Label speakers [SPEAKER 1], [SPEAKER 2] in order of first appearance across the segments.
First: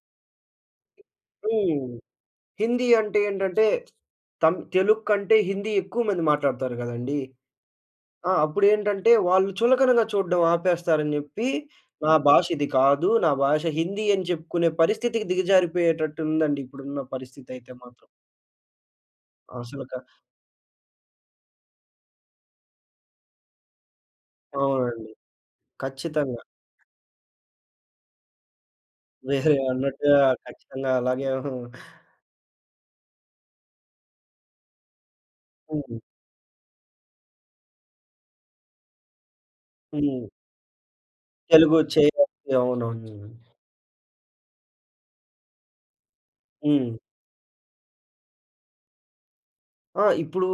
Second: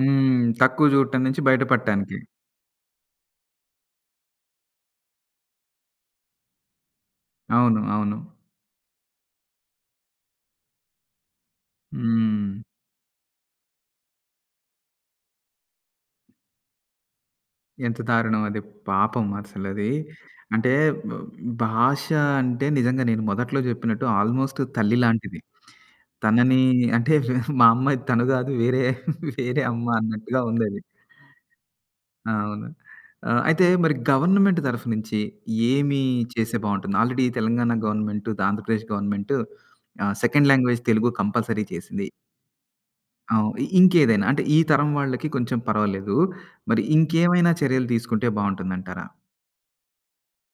[SPEAKER 1] హ్మ్. తక్కువ జూడటం నుంచి బయట
[SPEAKER 2] హ్మ్.
[SPEAKER 1] పడటానికి.
[SPEAKER 2] హిందీ అంటే ఏంటంటే తం తెలుగు కంటే హిందీ ఎక్కువ మంది మాట్లాడుతారు కదండీ!
[SPEAKER 1] అవును. అవును.
[SPEAKER 2] ఆ! అప్పుడెంటంటే వాళ్ళు చులకనగా చూడడం ఆపేస్తారని చెప్పి నా భాష
[SPEAKER 1] హ్మ్.
[SPEAKER 2] ఇది కాదు. నా భాష హిందీ అని చెప్పుకునే పరిస్థితికి దిగజారిపోయేటట్టు ఉందండి. ఇప్పుడున్న పరిస్థితి అయితే
[SPEAKER 1] ఎంత
[SPEAKER 2] మాత్రం.
[SPEAKER 1] దారుణం అది. పాపం అసలది,
[SPEAKER 2] అసలక
[SPEAKER 1] అంటే బ భాష అంటే నిజంగా నేను మొదట్లో చెప్పినట్టు ఆల్‌మోస్ట్ తల్లి
[SPEAKER 2] అవునండి.
[SPEAKER 1] లాంటిది.
[SPEAKER 2] ఖచ్చితంగా!
[SPEAKER 1] తనని అంటే వె మా అమ్మ తను కాదు వేరే వేరే అమ్మ
[SPEAKER 2] మీరన్నట్టు ఆహ్,
[SPEAKER 1] అన్నట్టుగా ఉంది అది.
[SPEAKER 2] ఖచ్చితంగా అలాగే ఉ
[SPEAKER 1] అవును. ఆహ్, అయితే మరి గవర్నమెంట్ తరఫు నుంచి ఏమి
[SPEAKER 2] హుహు.
[SPEAKER 1] చేస్తే బాగుంటుంది. Already Telangana government, Andhra Pradesh government ఆహ్,
[SPEAKER 2] హ్మ్.
[SPEAKER 1] Second language Telugu compulsory
[SPEAKER 2] Telugu
[SPEAKER 1] చేసింది.
[SPEAKER 2] చేయాలి. అవునవును.
[SPEAKER 1] అవును. ఇంకేదైనా అంటే ఈ తరం వాళ్ళకి కొంచెం పర్వాలేదు, మరి
[SPEAKER 2] హ్మ్.
[SPEAKER 1] ఇంకేమైనా చర్యలు తీసుకుంటే బావుంటుందంటారా?
[SPEAKER 2] ఆ! ఇప్పుడు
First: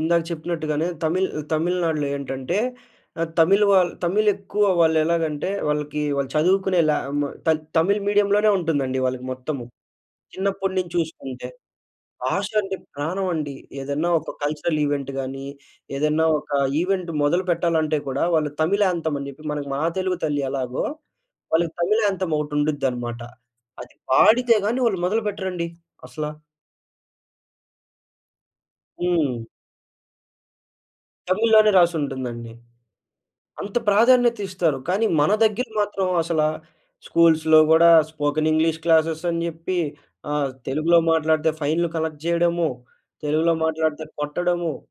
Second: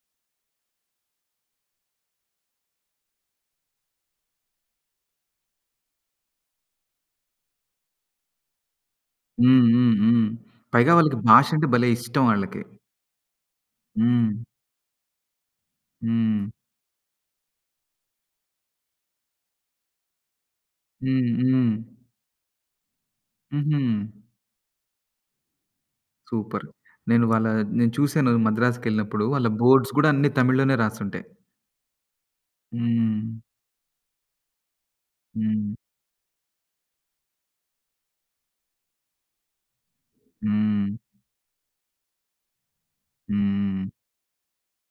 [SPEAKER 2] ఇందాక చెప్పినట్టుగానే, తమిళ్ తమిళనాడులో ఏంటంటే ఆ తమిళ్ వా తమిళ్ ఎక్కువ వాళ్ళు ఎలాగంటే వాళ్ళకి వాళ్ళు చదువుకునే లా మ త తమిళ్ మీడియంలోనే ఉంటుందండి. వాళ్ళకి
[SPEAKER 1] హ్మ్.
[SPEAKER 2] మొత్తము
[SPEAKER 1] హ్మ్. హ్మ్.
[SPEAKER 2] చిన్నప్పటి
[SPEAKER 1] పైగా
[SPEAKER 2] నుంచి
[SPEAKER 1] వాళ్ళకి భాష
[SPEAKER 2] చూసుకుంటే.
[SPEAKER 1] అంటే భలే ఇష్టం
[SPEAKER 2] భాష
[SPEAKER 1] వాళ్ళకి.
[SPEAKER 2] అంటే ప్రాణం అండి. ఏదైనా ఒక
[SPEAKER 1] హ్మ్.
[SPEAKER 2] కల్చరల్ ఈవెంట్ గానీ, ఏదైనా
[SPEAKER 1] హ్మ్.
[SPEAKER 2] ఒక ఈవెంట్ మొదలుపెట్టాలంటే కూడా, వాళ్ళు తమిళ్ యాంతెం అని చెప్పి, మనకు మా తెలుగు తల్లి ఎలాగో,
[SPEAKER 1] హ్మ్.
[SPEAKER 2] వాళ్ళకి
[SPEAKER 1] హ్మ్.
[SPEAKER 2] తమిళ్ యాంతెం ఒకటి ఉండుదన్నమాట.
[SPEAKER 1] హుహు.
[SPEAKER 2] అది పాడితే గాని వాళ్ళు మొదలుపెట్టరండి అసలా!
[SPEAKER 1] సూపర్! నేను వాళ్ళ నేను చూసాను మద్రాసుకెళ్ళినప్పుడు
[SPEAKER 2] హ్మ్.
[SPEAKER 1] వాళ్ళ బోర్డ్స్ కూడా అన్ని తమిళ్‌లోనే రాసుంటాయి.
[SPEAKER 2] తమిళ్‌లోనే రాసుంటుందండి.
[SPEAKER 1] హ్మ్.
[SPEAKER 2] అంత ప్రాధాన్యత ఇస్తారు. కానీ మన దగ్గర
[SPEAKER 1] హ్మ్.
[SPEAKER 2] మాత్రం అసలా స్కూల్స్‌లో కూడా స్పోకెన్ ఇంగ్లీష్ క్లాసెస్ అని జెప్పి, ఆహ్,
[SPEAKER 1] హ్మ్.
[SPEAKER 2] తెలుగులో మాట్లాడితే ఫైన్‌లు కలెక్ట్ జేయడము, తెలుగులో
[SPEAKER 1] హ్మ్.
[SPEAKER 2] మాట్లాడితే కొట్టడము.